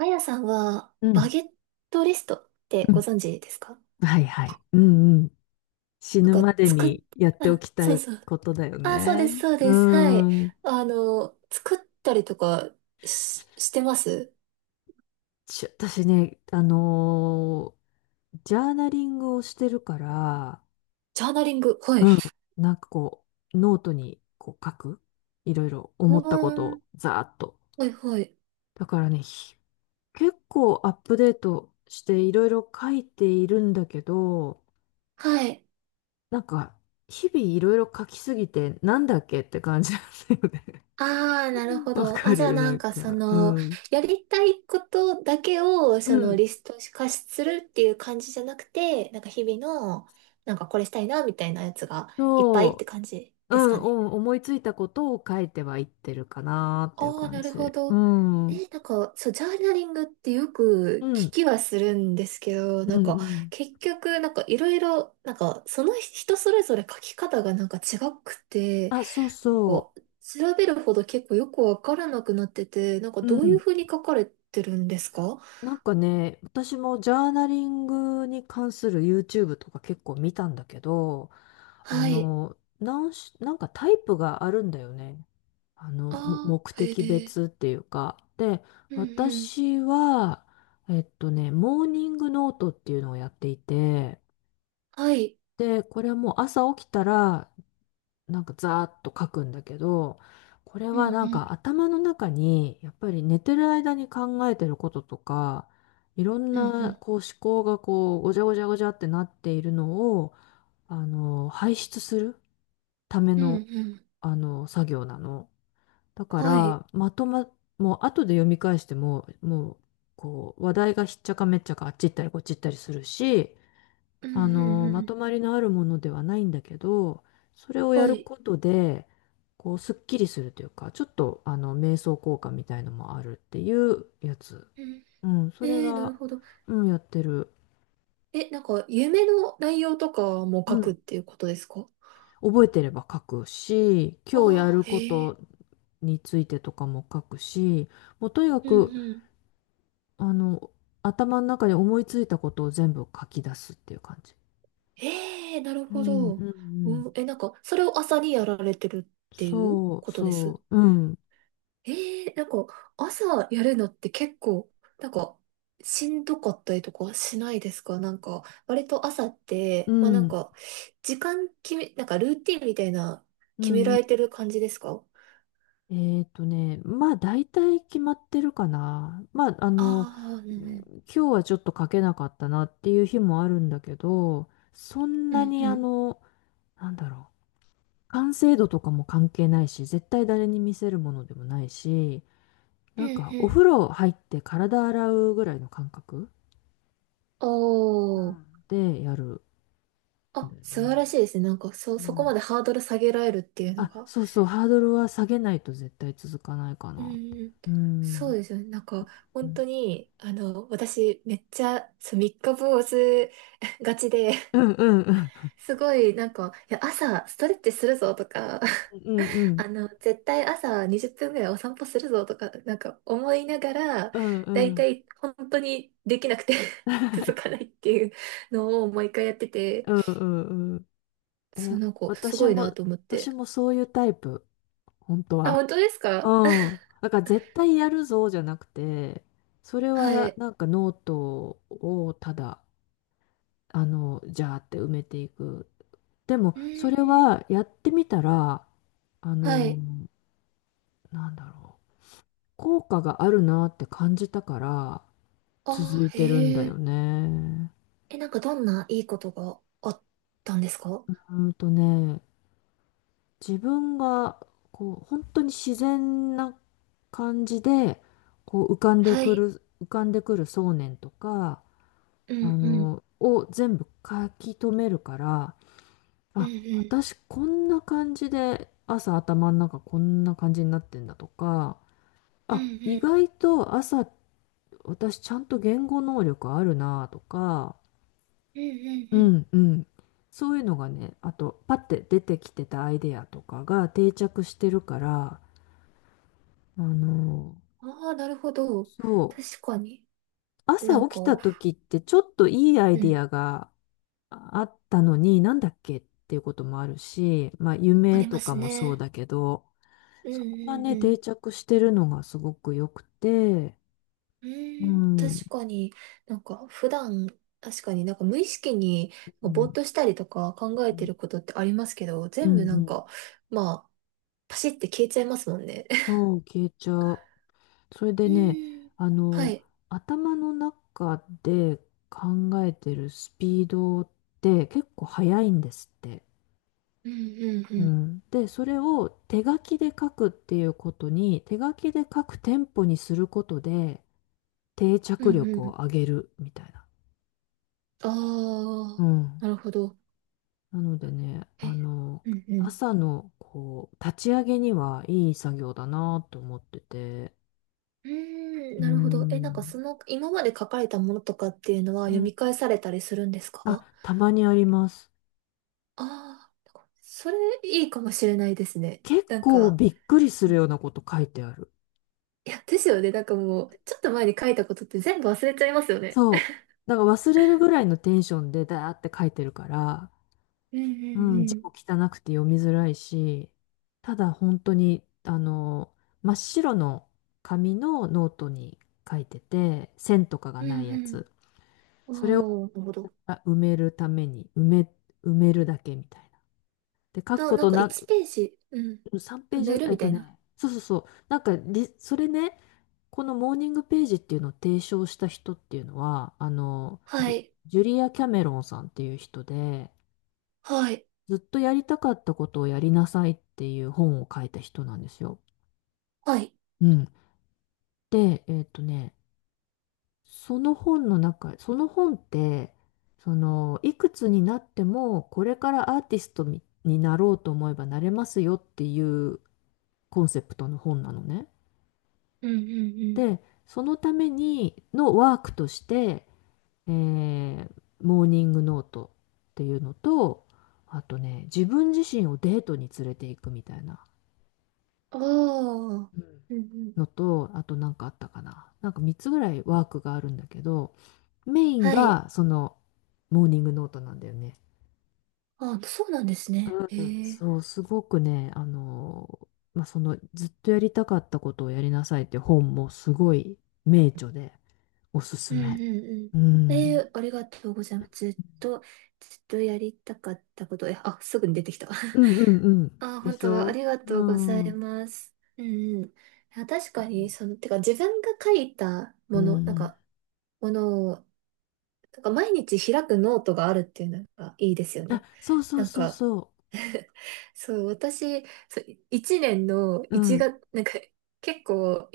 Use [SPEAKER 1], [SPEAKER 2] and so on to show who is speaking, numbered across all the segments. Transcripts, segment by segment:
[SPEAKER 1] あやさんは、
[SPEAKER 2] う
[SPEAKER 1] バ
[SPEAKER 2] ん。
[SPEAKER 1] ゲットリストって
[SPEAKER 2] う
[SPEAKER 1] ご
[SPEAKER 2] ん。
[SPEAKER 1] 存知ですか？
[SPEAKER 2] はいはい。うんうん。死
[SPEAKER 1] なん
[SPEAKER 2] ぬ
[SPEAKER 1] か、
[SPEAKER 2] まで
[SPEAKER 1] 作っ、
[SPEAKER 2] にやってお
[SPEAKER 1] あ、
[SPEAKER 2] きた
[SPEAKER 1] そう
[SPEAKER 2] い
[SPEAKER 1] そう。
[SPEAKER 2] ことだよ
[SPEAKER 1] あ、そうで
[SPEAKER 2] ね。
[SPEAKER 1] す、そう
[SPEAKER 2] う
[SPEAKER 1] です。はい。
[SPEAKER 2] ん。
[SPEAKER 1] 作ったりとかしてます。
[SPEAKER 2] 私ね、ジャーナリングをしてるから、
[SPEAKER 1] ジャーナリング。はい。
[SPEAKER 2] うん。なんかこノートにこう書く。いろいろ
[SPEAKER 1] う
[SPEAKER 2] 思ったこ
[SPEAKER 1] ー
[SPEAKER 2] と
[SPEAKER 1] ん。
[SPEAKER 2] をざーっと。
[SPEAKER 1] はい、はい。
[SPEAKER 2] だからね、結構アップデートしていろいろ書いているんだけど、
[SPEAKER 1] はい。
[SPEAKER 2] なんか、日々いろいろ書きすぎて、なんだっけって感じなんだよね。
[SPEAKER 1] ああ、なるほ
[SPEAKER 2] わ
[SPEAKER 1] ど。
[SPEAKER 2] か
[SPEAKER 1] あ、じゃあ
[SPEAKER 2] る、なん
[SPEAKER 1] そ
[SPEAKER 2] か、う
[SPEAKER 1] の、
[SPEAKER 2] ん。
[SPEAKER 1] やりたいことだけを、
[SPEAKER 2] う
[SPEAKER 1] その、
[SPEAKER 2] ん、
[SPEAKER 1] リスト化するっていう感じじゃなくて、なんか日々の、なんかこれしたいな、みたいなやつがいっぱいって
[SPEAKER 2] そ
[SPEAKER 1] 感じ
[SPEAKER 2] う、う
[SPEAKER 1] です
[SPEAKER 2] ん、
[SPEAKER 1] かね。
[SPEAKER 2] うん、思いついたことを書いてはいってるかなっていう
[SPEAKER 1] ああ、
[SPEAKER 2] 感
[SPEAKER 1] なるほ
[SPEAKER 2] じ。う
[SPEAKER 1] ど。
[SPEAKER 2] ん、うん、
[SPEAKER 1] そう、ジャーナリングってよ
[SPEAKER 2] う
[SPEAKER 1] く聞
[SPEAKER 2] ん、
[SPEAKER 1] きはするんですけど、
[SPEAKER 2] うん。
[SPEAKER 1] 結局、なんかいろいろ、なんか、その人それぞれ書き方がなんか違くて、
[SPEAKER 2] あ、そう
[SPEAKER 1] なんか、
[SPEAKER 2] そ
[SPEAKER 1] 調べるほど結構よくわからなくなってて、なんか
[SPEAKER 2] う、う
[SPEAKER 1] どういう
[SPEAKER 2] ん。
[SPEAKER 1] ふうに書かれてるんですか？
[SPEAKER 2] なんかね、私もジャーナリングに関する YouTube とか結構見たんだけど、
[SPEAKER 1] はい。
[SPEAKER 2] なんかタイプがあるんだよね。あの、
[SPEAKER 1] あ
[SPEAKER 2] 目
[SPEAKER 1] あ、へ
[SPEAKER 2] 的
[SPEAKER 1] え。
[SPEAKER 2] 別っていうか、で、
[SPEAKER 1] うんうん。
[SPEAKER 2] 私は、モーニングノートっていうのをやっていて、
[SPEAKER 1] はい。
[SPEAKER 2] で、これはもう朝起きたら、なんかザーッと書くんだけど、これ
[SPEAKER 1] うん
[SPEAKER 2] はなん
[SPEAKER 1] うん。
[SPEAKER 2] か頭の中に、やっぱり寝てる間に考えてることとか、いろん
[SPEAKER 1] うんう
[SPEAKER 2] な
[SPEAKER 1] ん。
[SPEAKER 2] こう思考がこう、ごちゃごちゃごちゃってなっているのを、あの、排出するため
[SPEAKER 1] うん
[SPEAKER 2] の、
[SPEAKER 1] うん。
[SPEAKER 2] あの、作業なの。だか
[SPEAKER 1] はい。
[SPEAKER 2] ら、まとま、もう後で読み返しても、もう、こう、話題がひっちゃかめっちゃかあっち行ったりこっち行ったりするし、
[SPEAKER 1] うん
[SPEAKER 2] あ
[SPEAKER 1] う
[SPEAKER 2] の、
[SPEAKER 1] んう
[SPEAKER 2] ま
[SPEAKER 1] ん。
[SPEAKER 2] とまりのあるものではないんだけど、それをや
[SPEAKER 1] は
[SPEAKER 2] る
[SPEAKER 1] い。
[SPEAKER 2] ことで、こう、すっきりするというか、ちょっと、あの、瞑想効果みたいのもあるっていうやつ。
[SPEAKER 1] うん。
[SPEAKER 2] うん、そ
[SPEAKER 1] え
[SPEAKER 2] れ
[SPEAKER 1] ー、な
[SPEAKER 2] が、
[SPEAKER 1] るほど。
[SPEAKER 2] うん、やってる。
[SPEAKER 1] なんか、夢の内容とかも
[SPEAKER 2] う
[SPEAKER 1] 書くっ
[SPEAKER 2] ん、
[SPEAKER 1] ていうことですか？
[SPEAKER 2] 覚えてれば書くし、今日や
[SPEAKER 1] ああ
[SPEAKER 2] る
[SPEAKER 1] ー、
[SPEAKER 2] こ
[SPEAKER 1] へ
[SPEAKER 2] と
[SPEAKER 1] え。
[SPEAKER 2] についてとかも書くし、もうとにか
[SPEAKER 1] うん
[SPEAKER 2] く、
[SPEAKER 1] うん。
[SPEAKER 2] あの、頭の中に思いついたことを全部書き出すっていう感じ。
[SPEAKER 1] ええ、なる
[SPEAKER 2] う
[SPEAKER 1] ほ
[SPEAKER 2] ん、う
[SPEAKER 1] ど。
[SPEAKER 2] ん、うん。
[SPEAKER 1] うん。なんか、それを朝にやられてるっていう
[SPEAKER 2] そう、
[SPEAKER 1] ことです。
[SPEAKER 2] そう、うん、
[SPEAKER 1] ええ、朝やるのって結構、なんか、しんどかったりとかしないですか？なんか、割と朝っ
[SPEAKER 2] う
[SPEAKER 1] て、
[SPEAKER 2] ん、
[SPEAKER 1] 時間決め、なんかルーティンみたいな、
[SPEAKER 2] う
[SPEAKER 1] 決め
[SPEAKER 2] ん。う
[SPEAKER 1] られて
[SPEAKER 2] ん
[SPEAKER 1] る感じですか？
[SPEAKER 2] まあ大体決まってるかな。まあ、あの、
[SPEAKER 1] ああー、うんうん。
[SPEAKER 2] 今日はちょっと書けなかったなっていう日もあるんだけど、そん
[SPEAKER 1] う
[SPEAKER 2] な
[SPEAKER 1] ん
[SPEAKER 2] に
[SPEAKER 1] う
[SPEAKER 2] あ
[SPEAKER 1] ん。
[SPEAKER 2] の、なんだろう、完成度とかも関係ないし、絶対誰に見せるものでもないし、
[SPEAKER 1] う
[SPEAKER 2] なん
[SPEAKER 1] ん
[SPEAKER 2] か
[SPEAKER 1] う
[SPEAKER 2] お風
[SPEAKER 1] ん。
[SPEAKER 2] 呂入って体洗うぐらいの感覚う
[SPEAKER 1] おー。
[SPEAKER 2] んでやるん
[SPEAKER 1] あ、
[SPEAKER 2] だよ
[SPEAKER 1] 素晴
[SPEAKER 2] ね。
[SPEAKER 1] らしいですね。
[SPEAKER 2] う
[SPEAKER 1] そこま
[SPEAKER 2] ん。
[SPEAKER 1] でハードル下げられるっていうの
[SPEAKER 2] あ、
[SPEAKER 1] が。
[SPEAKER 2] そうそう、ハードルは下げないと絶対続かないか
[SPEAKER 1] う
[SPEAKER 2] なって。
[SPEAKER 1] ん。
[SPEAKER 2] う
[SPEAKER 1] そう
[SPEAKER 2] ん。
[SPEAKER 1] ですよね。
[SPEAKER 2] う
[SPEAKER 1] 本
[SPEAKER 2] ん
[SPEAKER 1] 当に、あの、私、めっちゃ、そう、三日坊主 がちで、
[SPEAKER 2] うんうん
[SPEAKER 1] すごい、朝、ストレッチするぞとか、
[SPEAKER 2] うんう ん
[SPEAKER 1] あの、絶対朝20分ぐらいお散歩するぞとか、なんか、思いながら、
[SPEAKER 2] うん
[SPEAKER 1] だ
[SPEAKER 2] う
[SPEAKER 1] いた
[SPEAKER 2] ん
[SPEAKER 1] い、本当にできなくて 続かないっていうのを毎回やってて、
[SPEAKER 2] うんうんうん。
[SPEAKER 1] そ
[SPEAKER 2] え、
[SPEAKER 1] う、なんか、す
[SPEAKER 2] 私
[SPEAKER 1] ごいな
[SPEAKER 2] も、
[SPEAKER 1] と思っ
[SPEAKER 2] 私
[SPEAKER 1] て。
[SPEAKER 2] もそういうタイプ、本当
[SPEAKER 1] あ、本
[SPEAKER 2] は。
[SPEAKER 1] 当ですか？
[SPEAKER 2] う ん。だから絶対やるぞじゃなくて、それ
[SPEAKER 1] は
[SPEAKER 2] は
[SPEAKER 1] い。
[SPEAKER 2] なんかノートをただ、あの、じゃーって埋めていく。でも、
[SPEAKER 1] う
[SPEAKER 2] それ
[SPEAKER 1] ーん。
[SPEAKER 2] はやってみたら、あ
[SPEAKER 1] は
[SPEAKER 2] の、
[SPEAKER 1] い。
[SPEAKER 2] なんだろう、効果があるなって感じたから、続
[SPEAKER 1] あ
[SPEAKER 2] い
[SPEAKER 1] ー、
[SPEAKER 2] てるん
[SPEAKER 1] へ
[SPEAKER 2] だ
[SPEAKER 1] え。
[SPEAKER 2] よね。
[SPEAKER 1] なんかどんないいことがあったんですか？
[SPEAKER 2] うんとね、自分が、こう、本当に自然な感じで、こう、
[SPEAKER 1] はい。
[SPEAKER 2] 浮かんでくる想念とか、
[SPEAKER 1] う
[SPEAKER 2] あ
[SPEAKER 1] んうん。
[SPEAKER 2] の、を全部書き留めるから、
[SPEAKER 1] うん
[SPEAKER 2] あ、
[SPEAKER 1] う
[SPEAKER 2] 私こんな感じで、朝頭の中こんな感じになってんだとか、
[SPEAKER 1] ん。う
[SPEAKER 2] あ、
[SPEAKER 1] んう
[SPEAKER 2] 意
[SPEAKER 1] ん。
[SPEAKER 2] 外と朝私ちゃんと言語能力あるなとか、
[SPEAKER 1] うんう
[SPEAKER 2] う
[SPEAKER 1] ん
[SPEAKER 2] んうん。そういうのがね、あと、パッて出てきてたアイデアとかが定着してるから、あの、
[SPEAKER 1] うん。ああー、なるほど。
[SPEAKER 2] そう、
[SPEAKER 1] 確かに。な
[SPEAKER 2] 朝
[SPEAKER 1] ん
[SPEAKER 2] 起
[SPEAKER 1] か、
[SPEAKER 2] きた時ってちょっといいアイ
[SPEAKER 1] う
[SPEAKER 2] デ
[SPEAKER 1] ん。
[SPEAKER 2] アがあったのに、なんだっけっていうこともあるし、まあ、
[SPEAKER 1] あ
[SPEAKER 2] 夢
[SPEAKER 1] りま
[SPEAKER 2] と
[SPEAKER 1] す
[SPEAKER 2] かもそう
[SPEAKER 1] ね。
[SPEAKER 2] だけど、
[SPEAKER 1] うんう
[SPEAKER 2] そこが
[SPEAKER 1] ん
[SPEAKER 2] ね、
[SPEAKER 1] う
[SPEAKER 2] 定
[SPEAKER 1] ん。
[SPEAKER 2] 着してるのがすごく良くて、
[SPEAKER 1] う
[SPEAKER 2] う
[SPEAKER 1] ーん、
[SPEAKER 2] ん、う
[SPEAKER 1] 確かに。なんか普段、確かになんか無意識にぼーっと
[SPEAKER 2] ん、
[SPEAKER 1] したりとか考
[SPEAKER 2] う
[SPEAKER 1] えて
[SPEAKER 2] ん、
[SPEAKER 1] ることってありますけど、
[SPEAKER 2] う
[SPEAKER 1] 全部なん
[SPEAKER 2] ん、
[SPEAKER 1] か、まあ、パシって消えちゃいますもんね。
[SPEAKER 2] そう、消えちゃう。それ
[SPEAKER 1] え
[SPEAKER 2] でね、
[SPEAKER 1] ー、
[SPEAKER 2] あ
[SPEAKER 1] は
[SPEAKER 2] の、
[SPEAKER 1] い。
[SPEAKER 2] 頭の中で考えてるスピードって結構速いんですって。
[SPEAKER 1] うんうん
[SPEAKER 2] う
[SPEAKER 1] うん。
[SPEAKER 2] ん。で、それを手書きで書くっていうことに、手書きで書くテンポにすることで定
[SPEAKER 1] う
[SPEAKER 2] 着
[SPEAKER 1] んう
[SPEAKER 2] 力を
[SPEAKER 1] ん。
[SPEAKER 2] 上げるみたいな。
[SPEAKER 1] あ
[SPEAKER 2] う
[SPEAKER 1] あ、
[SPEAKER 2] ん。
[SPEAKER 1] なるほど。
[SPEAKER 2] なのでね、あ
[SPEAKER 1] え、
[SPEAKER 2] の、
[SPEAKER 1] うんうん。
[SPEAKER 2] 朝のこう、立ち上げにはいい作業だなと思ってて。
[SPEAKER 1] うーん、
[SPEAKER 2] う
[SPEAKER 1] なるほど。なんかそ
[SPEAKER 2] ん。
[SPEAKER 1] の、今まで書かれたものとかっていうのは
[SPEAKER 2] う
[SPEAKER 1] 読
[SPEAKER 2] ん
[SPEAKER 1] み返されたりするんですか？
[SPEAKER 2] あ、たまにあります。
[SPEAKER 1] ああー、それいいかもしれないですね。
[SPEAKER 2] 結
[SPEAKER 1] なん
[SPEAKER 2] 構
[SPEAKER 1] か、
[SPEAKER 2] びっくりす
[SPEAKER 1] う
[SPEAKER 2] る
[SPEAKER 1] ん。
[SPEAKER 2] ようなこと書いてある。
[SPEAKER 1] いや、ですよね。なんかもう、ちょっと前に書いたことって全部忘れちゃいますよね。
[SPEAKER 2] そう。だから忘れるぐらいのテンションでだーって書いてるから、
[SPEAKER 1] うんう
[SPEAKER 2] うん、字
[SPEAKER 1] ん
[SPEAKER 2] も汚くて読みづらいし、ただ本当に、あの、真っ白の紙のノートに書いてて、線とかが
[SPEAKER 1] うん。
[SPEAKER 2] ない
[SPEAKER 1] う
[SPEAKER 2] や
[SPEAKER 1] ん
[SPEAKER 2] つ。
[SPEAKER 1] うん。
[SPEAKER 2] それを
[SPEAKER 1] おお、なるほど。
[SPEAKER 2] 埋めるために、埋めるだけみたいな。で、書くこ
[SPEAKER 1] なん
[SPEAKER 2] と
[SPEAKER 1] か
[SPEAKER 2] な
[SPEAKER 1] 1
[SPEAKER 2] く、
[SPEAKER 1] ページ、うん、
[SPEAKER 2] 3ペ
[SPEAKER 1] 埋
[SPEAKER 2] ージ、
[SPEAKER 1] める
[SPEAKER 2] え
[SPEAKER 1] み
[SPEAKER 2] っ
[SPEAKER 1] た
[SPEAKER 2] と
[SPEAKER 1] いな。
[SPEAKER 2] ね、そうそうそう。なんかリ、それね、このモーニングページっていうのを提唱した人っていうのは、あの、
[SPEAKER 1] は
[SPEAKER 2] ジュ、
[SPEAKER 1] い。
[SPEAKER 2] ジュリア・キャメロンさんっていう人で、
[SPEAKER 1] はい。
[SPEAKER 2] ずっとやりたかったことをやりなさいっていう本を書いた人なんですよ。
[SPEAKER 1] はい。
[SPEAKER 2] うん。で、えっとね、その本の中、その本って、その、いくつになっても、これからアーティストになろうと思えばなれますよっていうコンセプトの本なのね。
[SPEAKER 1] うんうん
[SPEAKER 2] で、そのためにのワークとして、えーモーニングノートっていうのと、あとね、自分自身をデートに連れて行くみたいな
[SPEAKER 1] うん。ああ、
[SPEAKER 2] うん
[SPEAKER 1] うんうん。
[SPEAKER 2] のと、あとなんかあったかな。なんか3つぐらいワークがあるんだけど、メイン
[SPEAKER 1] はい。
[SPEAKER 2] がそのモーニングノートなんだよね。
[SPEAKER 1] ああ、そうなんですね。
[SPEAKER 2] うん
[SPEAKER 1] へえ。
[SPEAKER 2] そう、すごくね、あのまあ、そのずっとやりたかったことをやりなさいって本もすごい名著でおす
[SPEAKER 1] う
[SPEAKER 2] す
[SPEAKER 1] んう
[SPEAKER 2] め。
[SPEAKER 1] んうん。
[SPEAKER 2] う
[SPEAKER 1] え
[SPEAKER 2] ん。
[SPEAKER 1] え、ありがとうございます。ずっとやりたかったこと。え、あ、すぐに出てきた。
[SPEAKER 2] う んうんうん。
[SPEAKER 1] あ、
[SPEAKER 2] で
[SPEAKER 1] 本
[SPEAKER 2] し
[SPEAKER 1] 当はあ
[SPEAKER 2] ょ
[SPEAKER 1] りが
[SPEAKER 2] う
[SPEAKER 1] とうござい
[SPEAKER 2] ん。
[SPEAKER 1] ます。うんうん。あ、確かに、その、てか自分が書いた
[SPEAKER 2] う
[SPEAKER 1] もの、なん
[SPEAKER 2] ん。
[SPEAKER 1] か、ものを、なんか毎日開くノートがあるっていうのがいいですよ
[SPEAKER 2] あ、
[SPEAKER 1] ね。
[SPEAKER 2] そうそう
[SPEAKER 1] なん
[SPEAKER 2] そう
[SPEAKER 1] か、
[SPEAKER 2] そ
[SPEAKER 1] そう、私、そう、1年の
[SPEAKER 2] う。う
[SPEAKER 1] 1
[SPEAKER 2] ん、
[SPEAKER 1] 月、なんか結構、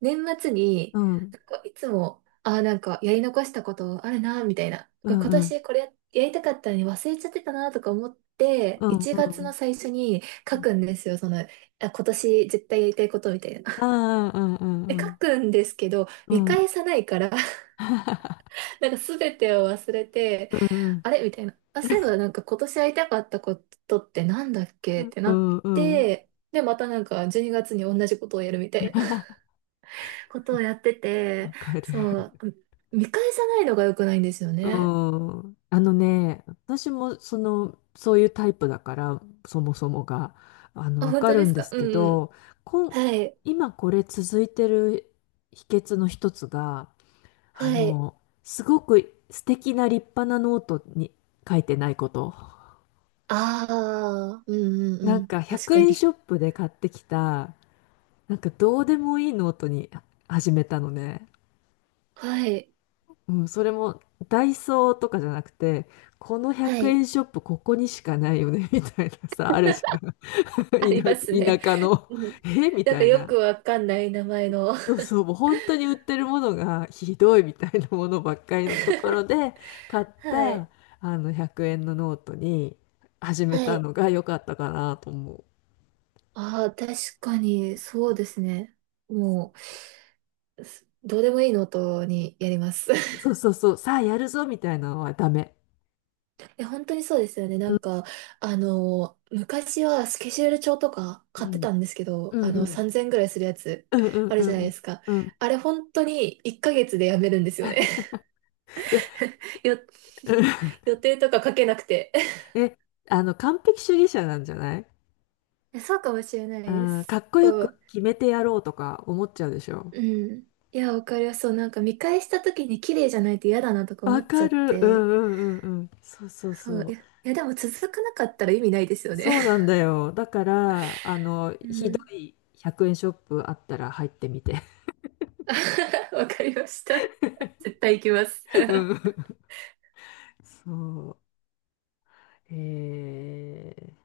[SPEAKER 1] 年末に、
[SPEAKER 2] うん、
[SPEAKER 1] なんかいつも、ああ、なんかやり残したことあるな、みたいな。
[SPEAKER 2] う
[SPEAKER 1] これ
[SPEAKER 2] ん、
[SPEAKER 1] 今
[SPEAKER 2] うん、
[SPEAKER 1] 年これや、やりたかったのに忘れちゃってたな、とか思って、
[SPEAKER 2] うん、
[SPEAKER 1] 1
[SPEAKER 2] う
[SPEAKER 1] 月の
[SPEAKER 2] ん。
[SPEAKER 1] 最初に書くんですよ。その、あ、今年絶対やりたいことみたいな。
[SPEAKER 2] ああ、うん、
[SPEAKER 1] で、
[SPEAKER 2] う
[SPEAKER 1] 書
[SPEAKER 2] ん、
[SPEAKER 1] くんですけど、
[SPEAKER 2] う
[SPEAKER 1] 見
[SPEAKER 2] ん、うん、
[SPEAKER 1] 返さないからなんか全てを忘れて、
[SPEAKER 2] うん、うん、
[SPEAKER 1] あれみたいな。あ、そういえばなんか今年会いたかったことってなんだっけって
[SPEAKER 2] う
[SPEAKER 1] なっ
[SPEAKER 2] んうん
[SPEAKER 1] て、で、またなんか12月にがつに同じことをやるみたいな ことをやってて、
[SPEAKER 2] わかる。
[SPEAKER 1] そう、見返さないのが良くないんですよ
[SPEAKER 2] う
[SPEAKER 1] ね。
[SPEAKER 2] ん。あのね、私もその、そういうタイプだから、そもそもが、あの、
[SPEAKER 1] あ、
[SPEAKER 2] わ
[SPEAKER 1] 本
[SPEAKER 2] か
[SPEAKER 1] 当
[SPEAKER 2] る
[SPEAKER 1] で
[SPEAKER 2] ん
[SPEAKER 1] す
[SPEAKER 2] で
[SPEAKER 1] か？
[SPEAKER 2] す
[SPEAKER 1] う
[SPEAKER 2] け
[SPEAKER 1] んうん。
[SPEAKER 2] ど、こん、
[SPEAKER 1] はい。
[SPEAKER 2] 今これ続いてる秘訣の一つが、あ
[SPEAKER 1] はい。
[SPEAKER 2] の、すごく素敵な立派なノートに書いてないこと。
[SPEAKER 1] ああ、うんうん
[SPEAKER 2] な
[SPEAKER 1] う
[SPEAKER 2] ん
[SPEAKER 1] ん。
[SPEAKER 2] か
[SPEAKER 1] 確
[SPEAKER 2] 100
[SPEAKER 1] かに。
[SPEAKER 2] 円シ ョップで買ってきた、なんかどうでもいいノートに始めたのね。
[SPEAKER 1] はい。
[SPEAKER 2] うん、それもダイソーとかじゃなくて、この
[SPEAKER 1] は
[SPEAKER 2] 100
[SPEAKER 1] い。
[SPEAKER 2] 円ショップここにしかないよね、みたいなさ、あるじゃん。
[SPEAKER 1] あります ね。
[SPEAKER 2] 田舎の、
[SPEAKER 1] うん。
[SPEAKER 2] えみ
[SPEAKER 1] なん
[SPEAKER 2] た
[SPEAKER 1] か
[SPEAKER 2] い
[SPEAKER 1] よ
[SPEAKER 2] な。
[SPEAKER 1] くわかんない名前の。
[SPEAKER 2] そう そう、もう本当に売ってるものがひどいみたいなものばっかりのところで買っ
[SPEAKER 1] は
[SPEAKER 2] た
[SPEAKER 1] い。
[SPEAKER 2] あの100円のノートに始め
[SPEAKER 1] は
[SPEAKER 2] た
[SPEAKER 1] い。
[SPEAKER 2] のが良かったかなと思う。
[SPEAKER 1] ああ、確かに、そうですね。もう、すどうでもいいのとにやります。
[SPEAKER 2] そうそう そう、さあやるぞみたいなのはダメ。
[SPEAKER 1] え、本当にそうですよね。
[SPEAKER 2] うん
[SPEAKER 1] あの、昔はスケジュール帳とか
[SPEAKER 2] う
[SPEAKER 1] 買って
[SPEAKER 2] ん。
[SPEAKER 1] たんですけど、
[SPEAKER 2] うん
[SPEAKER 1] あ
[SPEAKER 2] う
[SPEAKER 1] の、
[SPEAKER 2] ん。
[SPEAKER 1] 3000ぐらいするやつ
[SPEAKER 2] うんう ん
[SPEAKER 1] あ
[SPEAKER 2] う
[SPEAKER 1] るじゃないで
[SPEAKER 2] ん
[SPEAKER 1] すか。
[SPEAKER 2] うん。うん。
[SPEAKER 1] あれ、本当に1ヶ月でやめるんですよね。
[SPEAKER 2] いや、
[SPEAKER 1] よ、
[SPEAKER 2] うん
[SPEAKER 1] 予定とか書けなくて。
[SPEAKER 2] え、あの、完璧主義者なんじゃない
[SPEAKER 1] いや、そうかもしれない
[SPEAKER 2] う
[SPEAKER 1] で
[SPEAKER 2] ん、か
[SPEAKER 1] す。
[SPEAKER 2] っこよ
[SPEAKER 1] そ
[SPEAKER 2] く
[SPEAKER 1] う。
[SPEAKER 2] 決めてやろうとか思っちゃうでしょ。
[SPEAKER 1] うん。いや、わかります。そう、なんか見返した時に綺麗じゃないと嫌だなとか思
[SPEAKER 2] わ
[SPEAKER 1] っち
[SPEAKER 2] か
[SPEAKER 1] ゃっ
[SPEAKER 2] る。う
[SPEAKER 1] て。
[SPEAKER 2] んうんうんうん。そうそう
[SPEAKER 1] そう、い
[SPEAKER 2] そ
[SPEAKER 1] や、いやでも続かなかったら意味ないですよ
[SPEAKER 2] う。
[SPEAKER 1] ね。
[SPEAKER 2] そうなんだよ。だから、あの、
[SPEAKER 1] う
[SPEAKER 2] ひど
[SPEAKER 1] ん。
[SPEAKER 2] い100円ショップあったら入ってみて。
[SPEAKER 1] わかりました。絶対行きます。
[SPEAKER 2] う ん。そう。えー